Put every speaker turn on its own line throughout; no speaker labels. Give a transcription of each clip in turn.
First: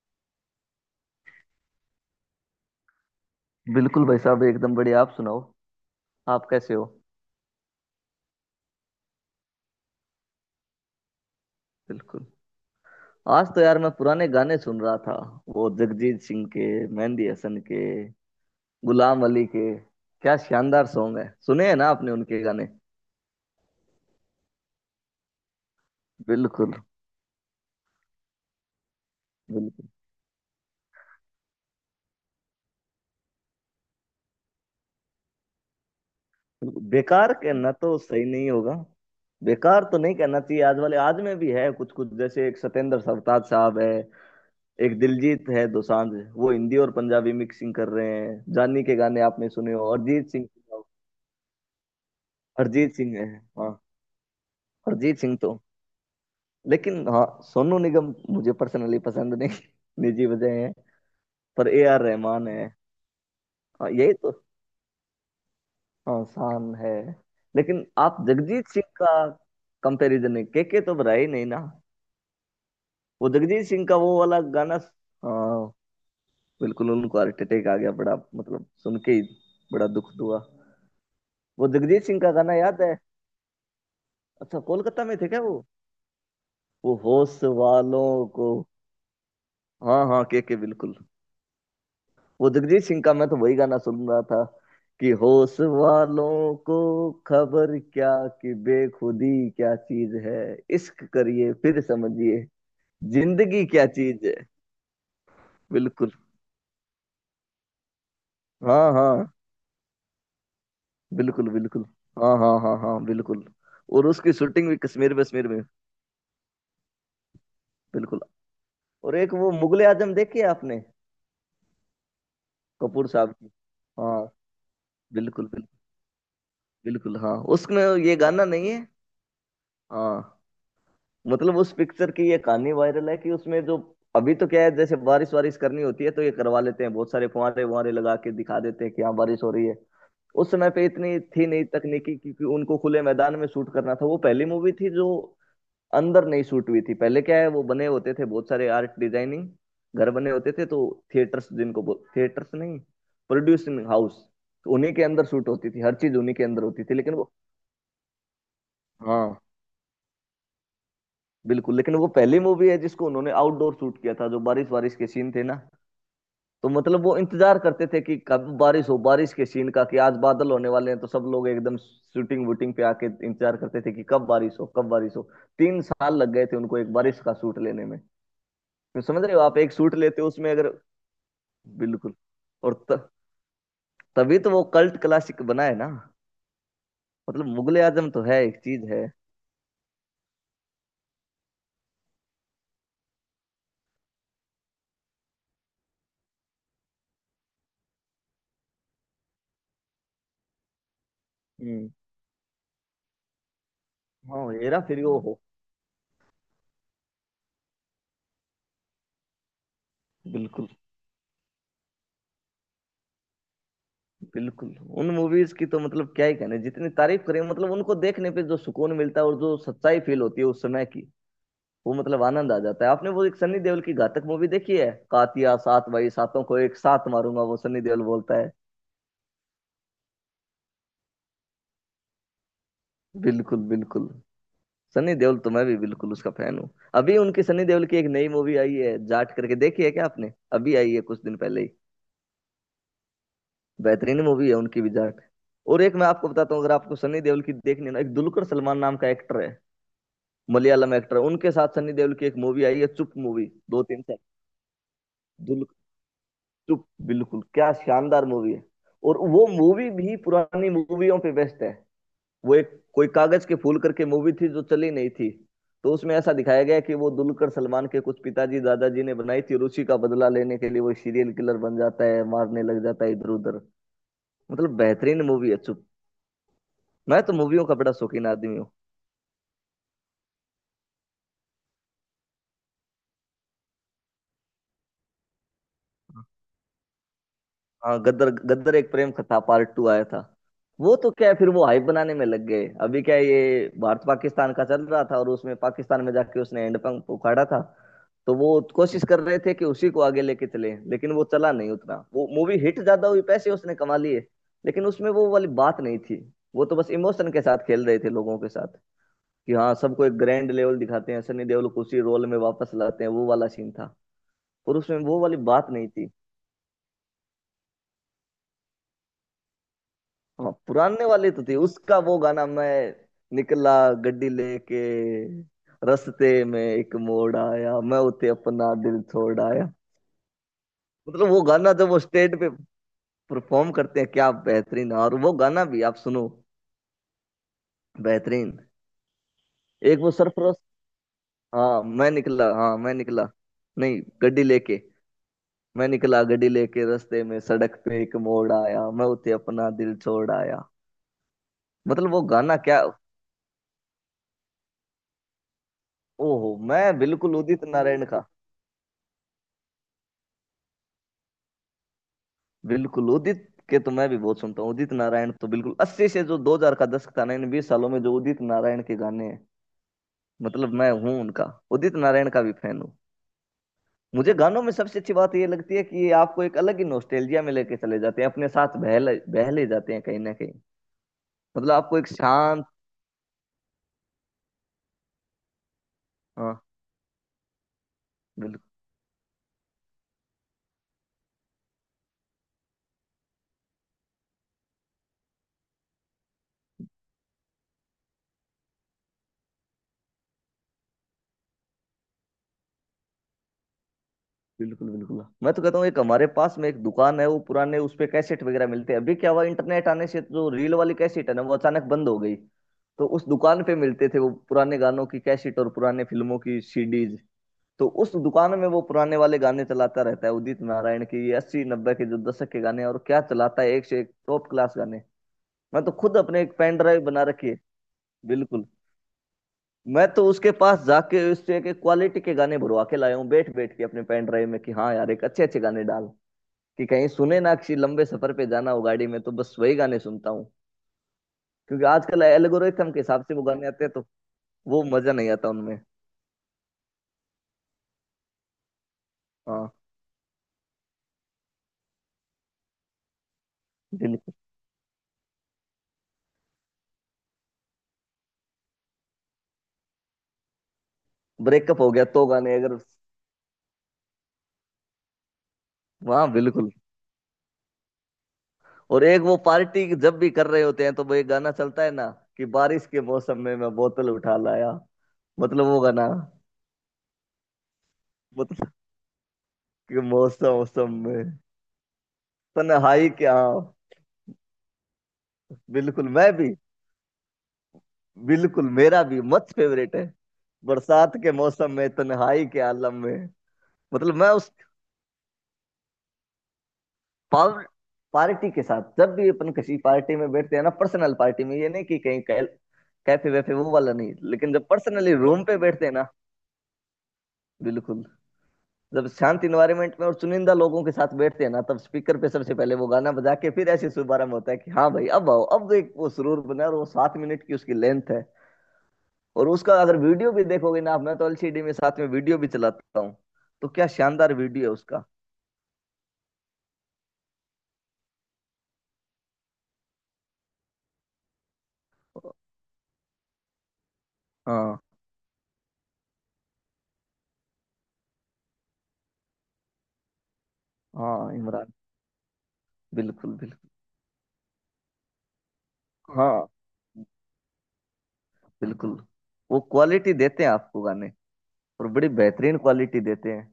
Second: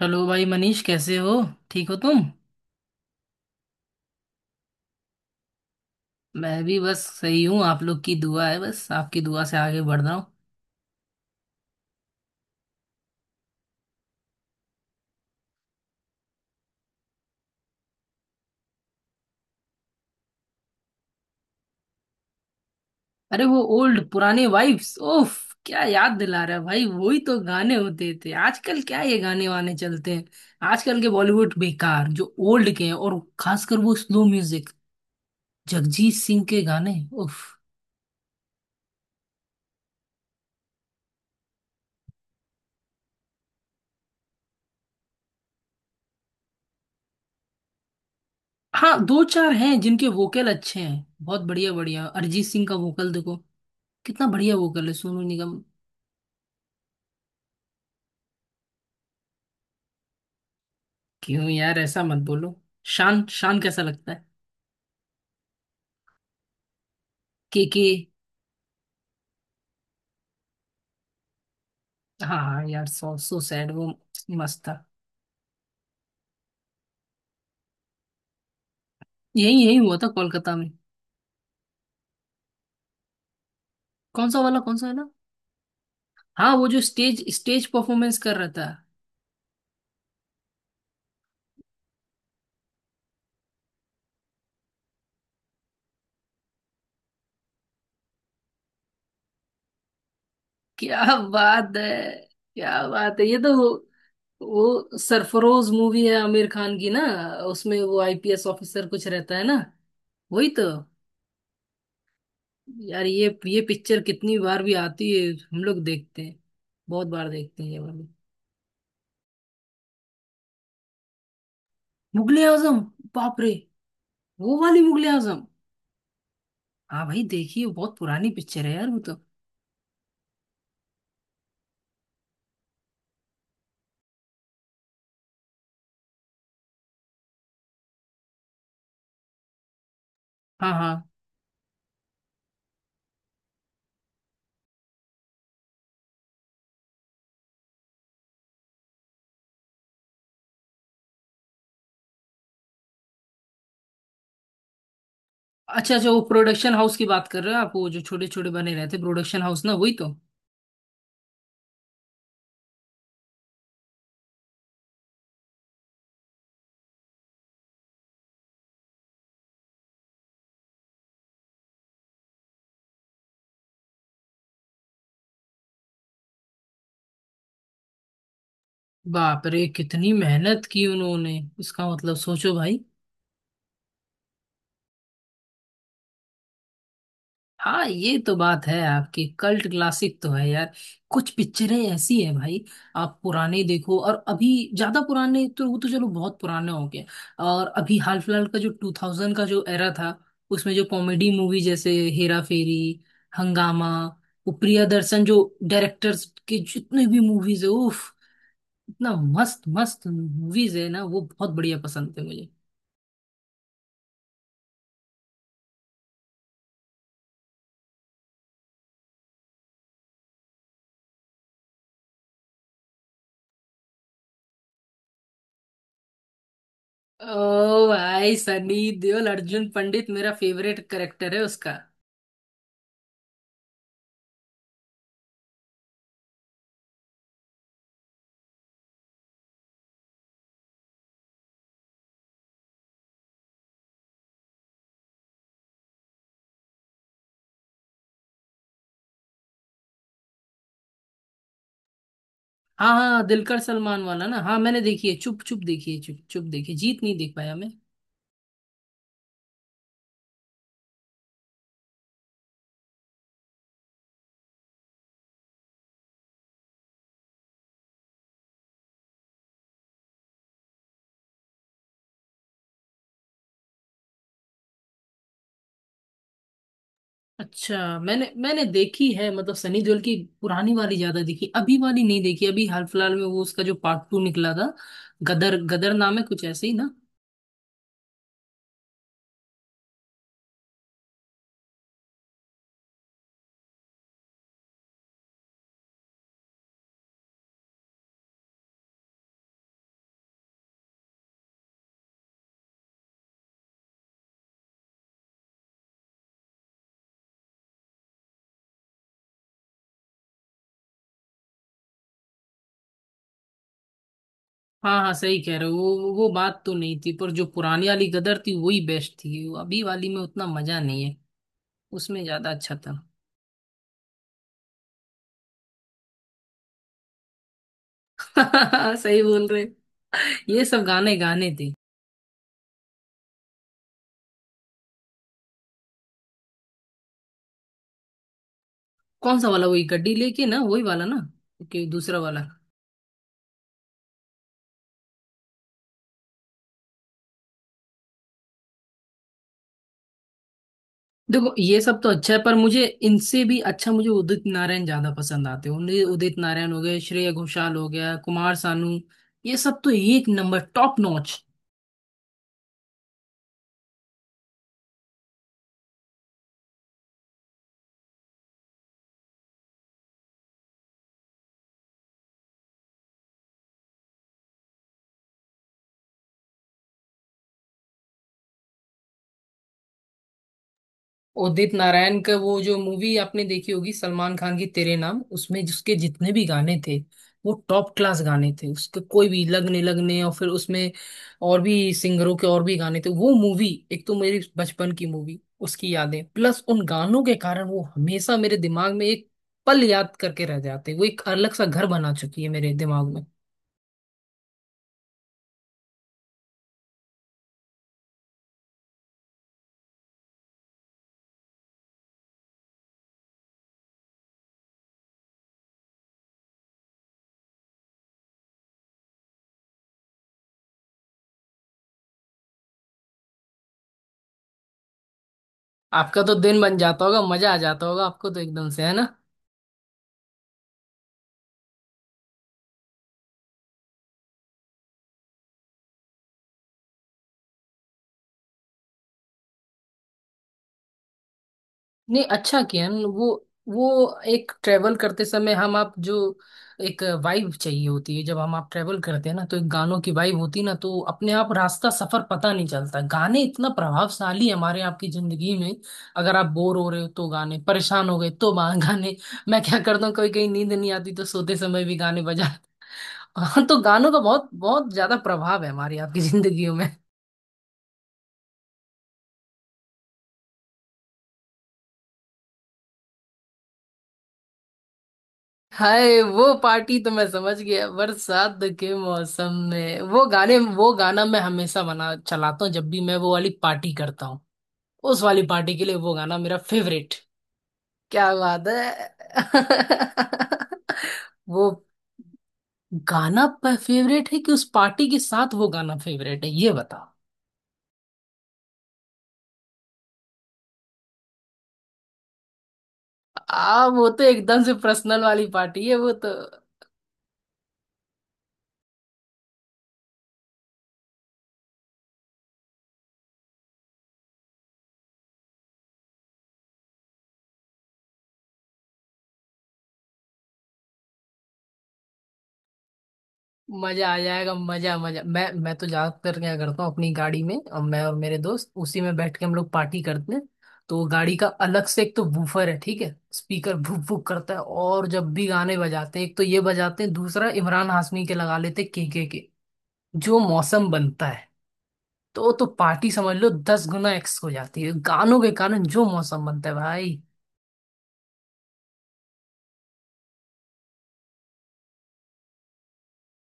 Hello भाई मनीष, कैसे हो? ठीक हो तुम?
बिल्कुल भाई साहब, एकदम बढ़िया। आप सुनाओ, आप
मैं
कैसे
भी
हो?
बस सही हूँ, आप लोग की दुआ है। बस आपकी दुआ से आगे बढ़ रहा हूँ।
बिल्कुल। आज तो यार मैं पुराने गाने सुन रहा था। वो जगजीत सिंह के, मेहंदी हसन के, गुलाम अली के, क्या शानदार सॉन्ग है। सुने हैं ना आपने उनके गाने?
अरे वो ओल्ड पुराने वाइब्स ओफ, क्या याद दिला रहा है
बिल्कुल,
भाई। वही तो गाने होते थे। आजकल क्या ये गाने वाने
बिल्कुल।
चलते हैं? आजकल के बॉलीवुड बेकार, जो ओल्ड के हैं, और खासकर वो स्लो म्यूजिक, जगजीत सिंह के गाने,
बेकार
उफ।
कहना तो सही नहीं होगा। बेकार तो नहीं कहना चाहिए, आज वाले आज में भी है कुछ कुछ। जैसे एक सतेंद्र सरताज साहब है, एक दिलजीत है दोसांझ, वो हिंदी और पंजाबी मिक्सिंग कर रहे हैं, जानी के
हाँ,
गाने
दो
आपने
चार
सुने
हैं
हो?
जिनके
अरिजीत सिंह,
वोकल अच्छे हैं, बहुत बढ़िया बढ़िया, अरिजीत सिंह का
हरजीत
वोकल
सिंह है।
देखो,
हाँ।
कितना बढ़िया वोकल है।
अरिजीत
सोनू
सिंह
निगम।
तो, लेकिन हाँ, सोनू निगम मुझे पर्सनली पसंद नहीं निजी वजह है।
क्यों
पर
यार,
ए
ऐसा
आर
मत
रहमान
बोलो।
है।
शान, शान कैसा
हाँ,
लगता
यही
है?
तो। हाँ, शान है।
के के।
लेकिन आप जगजीत सिंह का, कंपैरिजन है? के तो रहा ही नहीं ना।
हाँ हाँ यार,
वो
सो
जगजीत
सैड
सिंह
वो।
का वो वाला
मस्त था।
गाना। हाँ, बिल्कुल। उनको हार्ट अटैक आ गया, बड़ा मतलब सुन के ही
यही यही
बड़ा
हुआ था
दुख हुआ।
कोलकाता में।
वो जगजीत सिंह का गाना याद है?
कौन सा वाला?
अच्छा,
कौन सा है
कोलकाता
ना।
में थे क्या वो?
हाँ, वो जो
वो
स्टेज
होश
स्टेज
वालों
परफॉर्मेंस कर रहा
को,
था।
हाँ हाँ, के, बिल्कुल। वो जगजीत सिंह का मैं तो वही गाना सुन रहा था, कि होश वालों को खबर क्या, कि बेखुदी क्या चीज है,
क्या
इश्क करिए
बात
फिर
है।
समझिए
क्या बात है, ये तो
जिंदगी क्या चीज है।
वो सरफरोश मूवी
बिल्कुल।
है आमिर खान की ना। उसमें वो आईपीएस ऑफिसर
हाँ
कुछ
हाँ,
रहता है ना। वही तो।
बिल्कुल बिल्कुल। हाँ हाँ हाँ हाँ,
यार ये
बिल्कुल।
ये पिक्चर
और उसकी
कितनी बार
शूटिंग
भी
भी
आती
कश्मीर
है,
वश्मीर में।
हम लोग देखते हैं। बहुत बार देखते हैं ये वाली।
बिल्कुल। और एक वो मुगले आजम देखी है आपने?
मुगले आजम।
कपूर साहब
बाप
की।
रे।
हाँ,
वो वाली मुगले आजम।
बिल्कुल बिल्कुल।
हाँ
बिल्कुल
भाई,
हाँ,
देखिए वो
उसमें
बहुत
ये
पुरानी
गाना
पिक्चर
नहीं
है
है।
यार, वो तो।
हाँ, मतलब उस पिक्चर की ये कहानी वायरल है कि उसमें जो, अभी तो क्या है जैसे बारिश वारिश करनी होती है तो ये करवा लेते हैं, बहुत सारे फुहारे वुहारे लगा के दिखा देते हैं कि यहाँ बारिश हो रही है। उस समय
हाँ
पे
हाँ।
इतनी थी नहीं तकनीकी, क्योंकि उनको खुले मैदान में शूट करना था। वो पहली मूवी थी जो अंदर नहीं शूट हुई थी। पहले क्या है, वो बने होते थे बहुत सारे आर्ट डिजाइनिंग घर बने होते थे, तो थिएटर्स जिनको बोल, थिएटर्स नहीं, प्रोड्यूसिंग हाउस, तो उन्हीं के अंदर शूट होती थी,
अच्छा
हर
अच्छा,
चीज
वो
उन्हीं के अंदर
प्रोडक्शन
होती थी।
हाउस की
लेकिन
बात
वो,
कर रहे हो आप, वो जो छोटे छोटे बने रहते प्रोडक्शन
हाँ,
हाउस ना, वही तो।
बिल्कुल। लेकिन वो पहली मूवी है जिसको उन्होंने आउटडोर शूट किया था, जो बारिश बारिश के सीन थे ना, तो मतलब वो इंतजार करते थे कि कब बारिश हो। बारिश के सीन का, कि आज बादल होने वाले हैं तो सब लोग एकदम शूटिंग वूटिंग पे आके इंतजार करते थे कि कब बारिश हो, कब बारिश हो। 3 साल लग गए थे उनको एक बारिश का शूट लेने में। तो समझ रहे हो
बाप
आप,
रे,
एक शूट
कितनी
लेते हो उसमें
मेहनत
अगर,
की उन्होंने, इसका
बिल्कुल।
मतलब सोचो
और
भाई।
त, तभी तो वो कल्ट क्लासिक बना है ना। मतलब मुगले
हाँ,
आजम
ये
तो
तो
है, एक
बात है
चीज है।
आपकी, कल्ट क्लासिक तो है यार। कुछ पिक्चरें ऐसी हैं भाई, आप पुराने देखो और अभी, ज्यादा पुराने तो वो तो चलो बहुत पुराने हो गए। और अभी हाल फिलहाल का जो 2000 का जो एरा था, उसमें जो कॉमेडी मूवी, जैसे
हम्म।
हेरा फेरी, हंगामा,
हाँ,
वो
हेरा फेरी वो
प्रियदर्शन जो
हो।
डायरेक्टर्स के जितने भी मूवीज है, उफ, इतना मस्त मस्त
बिल्कुल
मूवीज है ना वो, बहुत बढ़िया पसंद थे मुझे।
बिल्कुल, उन मूवीज की तो मतलब क्या ही कहने, जितनी तारीफ करें। मतलब उनको देखने पे जो सुकून मिलता है और जो सच्चाई फील होती है उस समय की, वो मतलब आनंद आ जाता है। आपने वो एक सनी देओल की घातक मूवी देखी है? कातिया, सात भाई सातों को एक साथ मारूंगा, वो सनी
ओ
देओल
भाई,
बोलता है।
सनी देओल अर्जुन पंडित मेरा फेवरेट करेक्टर है उसका।
बिल्कुल बिल्कुल। सनी देओल तो मैं भी बिल्कुल उसका फैन हूँ। अभी उनकी सनी देओल की एक नई मूवी आई है जाट करके, देखी है क्या आपने? अभी आई है कुछ दिन पहले ही। बेहतरीन मूवी है उनकी भी, जाट। और एक मैं आपको बताता हूँ, अगर आपको सनी देओल की देखनी है ना, एक दुलकर सलमान नाम का एक्टर है, मलयालम एक्टर, उनके साथ सनी देओल की एक मूवी आई है
हाँ
चुप,
हाँ,
मूवी
दिलकर
दो
सलमान
तीन से।
वाला ना। हाँ मैंने देखी है, चुप चुप
दुल
देखी है, चुप चुप देखी है,
चुप,
जीत नहीं देख
बिल्कुल,
पाया मैं।
क्या शानदार मूवी है। और वो मूवी भी पुरानी मूवियों पे बेस्ट है। वो एक कोई कागज के फूल करके मूवी थी जो चली नहीं थी। तो उसमें ऐसा दिखाया गया कि वो दुलकर सलमान के कुछ पिताजी दादाजी ने बनाई थी, और उसी का बदला लेने के लिए वो सीरियल किलर बन जाता है, मारने लग जाता है इधर उधर। मतलब बेहतरीन मूवी है चुप। मैं तो मूवियों का बड़ा
अच्छा,
शौकीन
मैंने
आदमी
मैंने
हूँ।
देखी है, मतलब सनी देओल की पुरानी वाली ज्यादा देखी, अभी वाली नहीं देखी। अभी हाल फिलहाल में वो, उसका जो पार्ट टू निकला था, गदर, गदर नाम है कुछ ऐसे ही ना।
हाँ, गदर, गदर एक प्रेम कथा पार्ट टू आया था। वो तो क्या है, फिर वो हाइप बनाने में लग गए। अभी क्या है, ये भारत पाकिस्तान का चल रहा था और उसमें पाकिस्तान में जाके उसने हैंडपंप उखाड़ा था। तो वो कोशिश कर रहे थे कि उसी को आगे लेके चले, लेकिन वो चला नहीं उतना। वो मूवी हिट ज्यादा हुई, पैसे उसने कमा लिए, लेकिन उसमें वो वाली बात नहीं थी। वो तो बस इमोशन के साथ खेल रहे थे लोगों के साथ, कि हाँ सबको एक ग्रैंड लेवल दिखाते हैं, सनी देओल को उसी रोल में वापस लाते हैं, वो वाला सीन था। और उसमें
हाँ हाँ
वो वाली
सही कह रहे
बात
हो,
नहीं थी।
वो बात तो नहीं थी, पर जो पुरानी वाली गदर थी वही बेस्ट थी। वो अभी वाली में उतना
हाँ,
मजा नहीं
पुराने
है।
वाले तो थे। उसका वो
उसमें
गाना,
ज्यादा
मैं
अच्छा था।
निकला गड्डी लेके, रस्ते में एक मोड़ आया, मैं उते अपना दिल
सही
छोड़
बोल रहे।
आया।
ये सब गाने
मतलब वो
गाने थे।
गाना, जब वो स्टेज पे परफॉर्म करते हैं, क्या बेहतरीन। और वो गाना भी आप सुनो, बेहतरीन।
कौन सा वाला? वही
एक वो
गड्डी लेके
सरफरोश,
ना, वही वाला ना?
हाँ
ओके,
मैं
दूसरा वाला।
निकला, हाँ मैं निकला, नहीं गड्डी लेके, मैं निकला गड्डी लेके रास्ते में सड़क पे एक मोड़ आया, मैं उते अपना दिल छोड़ आया।
देखो ये सब तो
मतलब वो
अच्छा है, पर
गाना, क्या।
मुझे इनसे भी अच्छा, मुझे उदित नारायण ज्यादा पसंद आते हैं, उन्हें। उदित
ओहो,
नारायण हो
मैं
गए, श्रेया
बिल्कुल उदित
घोषाल हो
नारायण
गया,
का।
कुमार सानू, ये सब तो एक नंबर टॉप नॉच।
बिल्कुल, उदित के तो मैं भी बहुत सुनता हूँ। उदित नारायण तो बिल्कुल, 80 से जो 2000 का दशक था ना, इन 20 सालों में जो उदित नारायण के गाने हैं, मतलब मैं हूँ उनका, उदित नारायण का भी फैन हूँ। मुझे गानों में सबसे अच्छी बात ये लगती है कि ये आपको एक अलग ही नोस्टेल्जिया में लेके चले जाते हैं, अपने साथ बह ले जाते हैं कहीं ना कहीं। मतलब
उदित
आपको एक
नारायण का वो
शांत,
जो मूवी आपने देखी होगी, सलमान खान की तेरे नाम, उसमें जिसके जितने भी
हाँ,
गाने थे, वो टॉप क्लास गाने
बिल्कुल
थे उसके, कोई भी लगने लगने, और फिर उसमें और भी सिंगरों के और भी गाने थे। वो मूवी एक तो मेरी बचपन की मूवी, उसकी यादें प्लस उन गानों के कारण वो हमेशा मेरे दिमाग में, एक पल याद करके रह जाते, वो एक अलग सा घर बना चुकी है मेरे दिमाग में।
बिल्कुल। बिल्कुल, मैं तो कहता हूँ एक हमारे पास में एक दुकान है, वो पुराने, उस पे कैसेट वगैरह मिलते हैं। अभी क्या हुआ, इंटरनेट आने से जो रील वाली कैसेट है ना, वो अचानक बंद हो गई। तो उस दुकान पे मिलते थे वो पुराने गानों की कैसेट और पुराने फिल्मों की सीडीज। तो उस दुकान में वो पुराने वाले गाने चलाता रहता है, उदित नारायण की 80 90 के जो दशक के गाने हैं, और क्या चलाता है, एक से एक टॉप क्लास गाने। मैं तो खुद
आपका तो
अपने एक
दिन बन
पेन ड्राइव
जाता होगा,
बना रखी
मजा आ
है।
जाता होगा आपको तो
बिल्कुल।
एकदम से, है ना?
मैं तो उसके पास जाके उससे एक क्वालिटी के गाने भरवा के लाया हूँ, बैठ बैठ के अपने पेन ड्राइव में, कि हाँ यार एक अच्छे अच्छे गाने डाल, कि कहीं सुने ना, किसी लंबे सफर पे जाना हो गाड़ी में तो बस वही गाने सुनता हूँ। क्योंकि आजकल
नहीं, अच्छा किया
एल्गोरिथम के
न,
हिसाब से वो
वो
गाने आते हैं, तो
वो एक
वो
ट्रेवल
मजा
करते
नहीं आता
समय हम
उनमें।
आप जो, एक वाइब चाहिए होती है। जब हम आप ट्रेवल करते हैं ना, तो एक
हाँ,
गानों की वाइब होती है ना, तो अपने आप रास्ता सफर पता नहीं चलता। गाने इतना
बिल्कुल।
प्रभावशाली है हमारे आपकी जिंदगी में। अगर आप बोर हो रहे हो तो गाने, परेशान हो गए तो गाने। मैं क्या करता हूँ, कभी कहीं नींद नहीं आती तो सोते
ब्रेकअप
समय
हो
भी
गया
गाने
तो
बजा।
गाने, अगर,
हाँ, तो गानों का बहुत बहुत ज्यादा प्रभाव है हमारी आपकी
हाँ
जिंदगी।
बिल्कुल। और एक वो, पार्टी जब भी कर रहे होते हैं तो वो एक गाना चलता है ना, कि बारिश के मौसम में मैं बोतल उठा लाया। मतलब वो गाना,
हाय, वो पार्टी तो मैं समझ गया, बरसात
बोतल
के मौसम में।
के
वो
मौसम
गाने, वो
मौसम
गाना
में,
मैं हमेशा बना चलाता हूँ, जब भी
तन्हाई
मैं वो
क्या।
वाली पार्टी करता हूँ। उस वाली पार्टी के लिए
बिल्कुल,
वो
मैं
गाना
भी।
मेरा फेवरेट। क्या बात
बिल्कुल मेरा भी
है।
मस्त फेवरेट है, बरसात के
वो
मौसम में तन्हाई के आलम में।
गाना
मतलब मैं
फेवरेट है
उस,
कि उस पार्टी के साथ वो गाना फेवरेट है, ये बताओ।
पावर, पार्टी के साथ जब भी अपन किसी पार्टी में बैठते हैं ना, पर्सनल पार्टी में, ये नहीं कि कहीं कैफे वैफे, वो
आ,
वाला
वो
नहीं।
तो
लेकिन
एकदम
जब
से
पर्सनली
पर्सनल
रूम
वाली
पे बैठते
पार्टी
हैं
है
ना,
वो तो।
बिल्कुल, जब शांत इन्वायरमेंट में और चुनिंदा लोगों के साथ बैठते हैं ना, तब स्पीकर पे सबसे पहले वो गाना बजा के फिर ऐसे शुभारंभ होता है, कि हाँ भाई अब आओ, अब एक वो सुरूर बना। और वो 7 मिनट की उसकी लेंथ है। और उसका अगर वीडियो भी देखोगे ना आप, मैं तो एलसीडी में साथ में वीडियो भी चलाता हूँ। तो क्या
मजा आ
शानदार
जाएगा,
वीडियो है
मजा
उसका।
मजा। मैं तो ज्यादातर क्या करता हूँ, अपनी गाड़ी में, और मैं और मेरे दोस्त उसी में बैठ के हम लोग पार्टी करते हैं। तो गाड़ी का अलग से एक तो वूफर है ठीक है, स्पीकर भुक भुक करता है,
हाँ
और जब भी गाने बजाते हैं, एक तो ये बजाते हैं, दूसरा इमरान हाशमी के लगा लेते हैं, के, जो मौसम बनता
हाँ,
है,
इमरान,
तो पार्टी
बिल्कुल
समझ लो
बिल्कुल।
10 गुना एक्स हो जाती है। गानों के कारण जो मौसम
हाँ,
बनता है भाई,
बिल्कुल, वो क्वालिटी देते हैं आपको गाने, और बड़ी बेहतरीन क्वालिटी देते हैं।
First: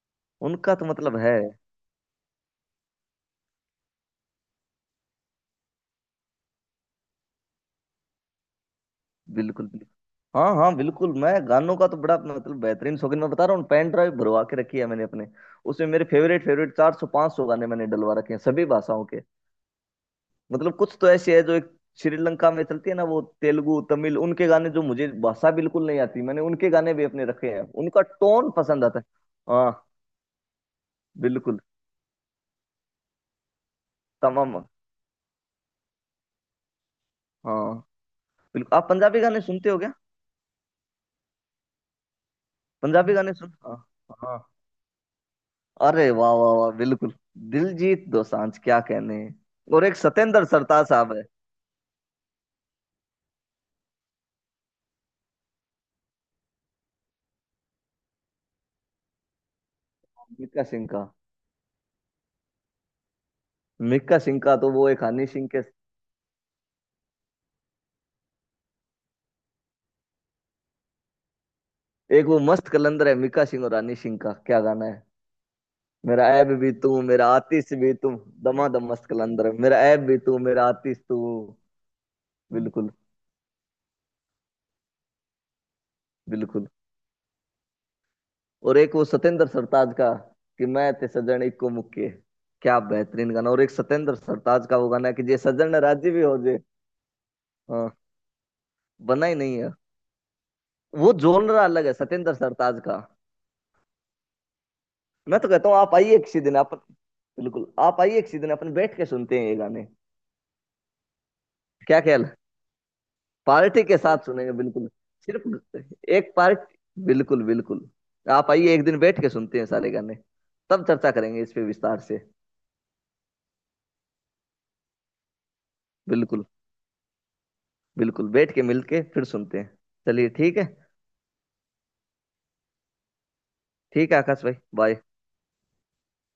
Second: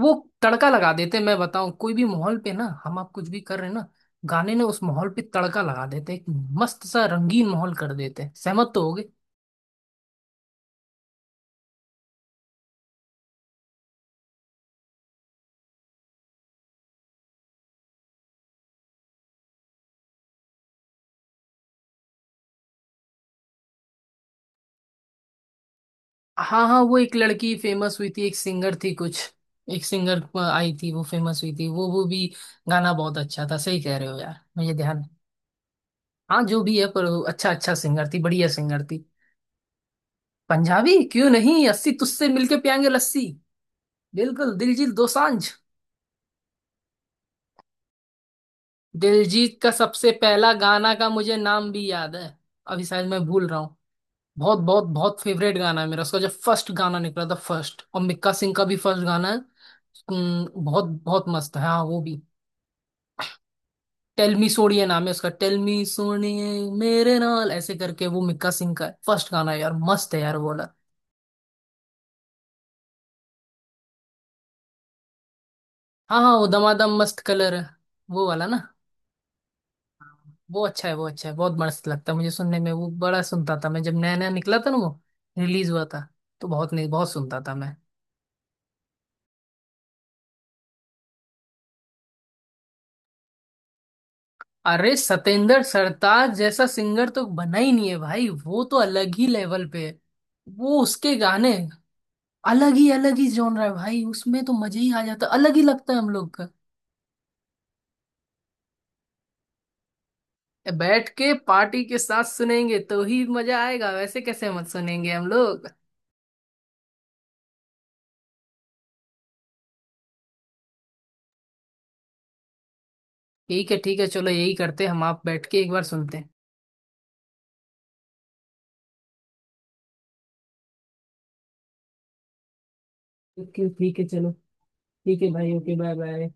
वो तड़का
उनका तो
लगा देते
मतलब
हैं।
है,
मैं बताऊं, कोई भी माहौल पे ना हम आप कुछ भी कर रहे हैं ना, गाने ने उस माहौल पे तड़का लगा देते हैं, एक मस्त सा रंगीन माहौल कर देते हैं। सहमत तो होगे।
बिल्कुल बिल्कुल। हाँ हाँ, बिल्कुल। मैं गानों का तो बड़ा मतलब बेहतरीन शौकीन, मैं बता रहा हूँ पेन ड्राइव भरवा के रखी है मैंने अपने, उसमें मेरे फेवरेट फेवरेट 400 500 गाने मैंने डलवा रखे हैं, सभी भाषाओं के। मतलब कुछ तो ऐसे है जो एक, श्रीलंका में चलती है ना, वो तेलुगु तमिल, उनके गाने जो मुझे भाषा बिल्कुल नहीं आती, मैंने
हाँ
उनके
हाँ,
गाने
वो
भी
एक
अपने रखे
लड़की
हैं,
फेमस
उनका
हुई थी, एक
टोन
सिंगर
पसंद
थी
आता है।
कुछ, एक
हाँ,
सिंगर आई थी, वो फेमस हुई
बिल्कुल।
थी वो भी गाना बहुत अच्छा था। सही कह रहे हो यार,
तमाम,
मुझे ध्यान। हाँ जो भी है, पर वो अच्छा, अच्छा
हाँ,
सिंगर थी, बढ़िया
बिल्कुल।
सिंगर
आप
थी।
पंजाबी गाने सुनते हो क्या?
पंजाबी, क्यों नहीं, अस्सी तुझसे मिलके पियांगे
पंजाबी
लस्सी।
गाने सुन, हाँ, हाँ।
बिल्कुल, दिलजीत दोसांझ।
अरे वाह वाह वाह, बिल्कुल। दिलजीत दोसांझ क्या कहने हैं।
दिलजीत का
और एक
सबसे
सतेंद्र
पहला
सरताज
गाना का
साहब है।
मुझे नाम भी याद है, अभी शायद मैं भूल रहा हूँ। बहुत बहुत बहुत फेवरेट गाना है मेरा, उसका जब फर्स्ट गाना निकला था, फर्स्ट। और मिक्का सिंह का भी फर्स्ट गाना है।
मिक्का
बहुत
सिंह का,
बहुत मस्त है, हाँ वो भी।
मिक्का
टेल
सिंह
मी
का तो
सोनिए
वो एक,
नाम है
हनी
उसका,
सिंह
टेल
के।
मी सोनिए मेरे नाल ऐसे करके, वो मिक्का सिंह का फर्स्ट गाना है यार, मस्त है यार वो वाला।
एक वो मस्त कलंदर है, मिक्का सिंह और हनी सिंह का, क्या गाना है,
हाँ
मेरा
हाँ, वो
ऐब भी
दमादम
तू,
मस्त
मेरा
कलर है,
आतिश भी तू।
वो वाला ना?
दमादम मस्त कलंदर है, मेरा ऐब भी तू,
वो
मेरा
अच्छा है,
आतिश
वो
तू।
अच्छा है, बहुत मस्त लगता है मुझे सुनने में वो।
बिल्कुल
बड़ा सुनता था मैं जब नया नया निकला था ना वो, रिलीज हुआ था। तो
बिल्कुल।
बहुत नहीं, बहुत सुनता था मैं।
और एक वो सतेंद्र सरताज का, कि मैं ते सजन इक्को मुक्के, क्या बेहतरीन गाना। और एक सतेंद्र सरताज का वो
अरे
गाना है, कि जे
सतेंद्र
सजन राजी भी
सरताज
हो जे।
जैसा सिंगर तो बना ही नहीं
हाँ,
है भाई, वो तो अलग ही
बना ही नहीं
लेवल
है।
पे है। वो
वो
उसके गाने,
जोनरा अलग है सतेंद्र
अलग
सरताज
ही,
का।
अलग ही जॉनर है भाई, उसमें तो मजा ही आ जाता है,
मैं तो
अलग ही
कहता हूँ
लगता
आप
है हम
आइए
लोग
किसी
का।
दिन, आप, बिल्कुल, आप आइए किसी दिन, अपन बैठ के सुनते हैं ये गाने।
ए, बैठ के पार्टी के
क्या
साथ
ख्याल है?
सुनेंगे तो ही मजा
पार्टी
आएगा,
के साथ
वैसे कैसे
सुनेंगे,
मत
बिल्कुल।
सुनेंगे हम लोग।
सिर्फ एक पार्टी, बिल्कुल बिल्कुल। आप आइए एक दिन, बैठ के सुनते हैं सारे गाने, तब चर्चा करेंगे इस पे विस्तार से।
ठीक है चलो, यही करते हैं, हम आप बैठ के एक बार सुनते हैं।
बिल्कुल, बिल्कुल, बैठ के मिल के फिर सुनते हैं। चलिए ठीक है।
ठीक है
ठीक है
चलो।
आकाश भाई, बाय।
ठीक है भाई, ओके, बाय बाय।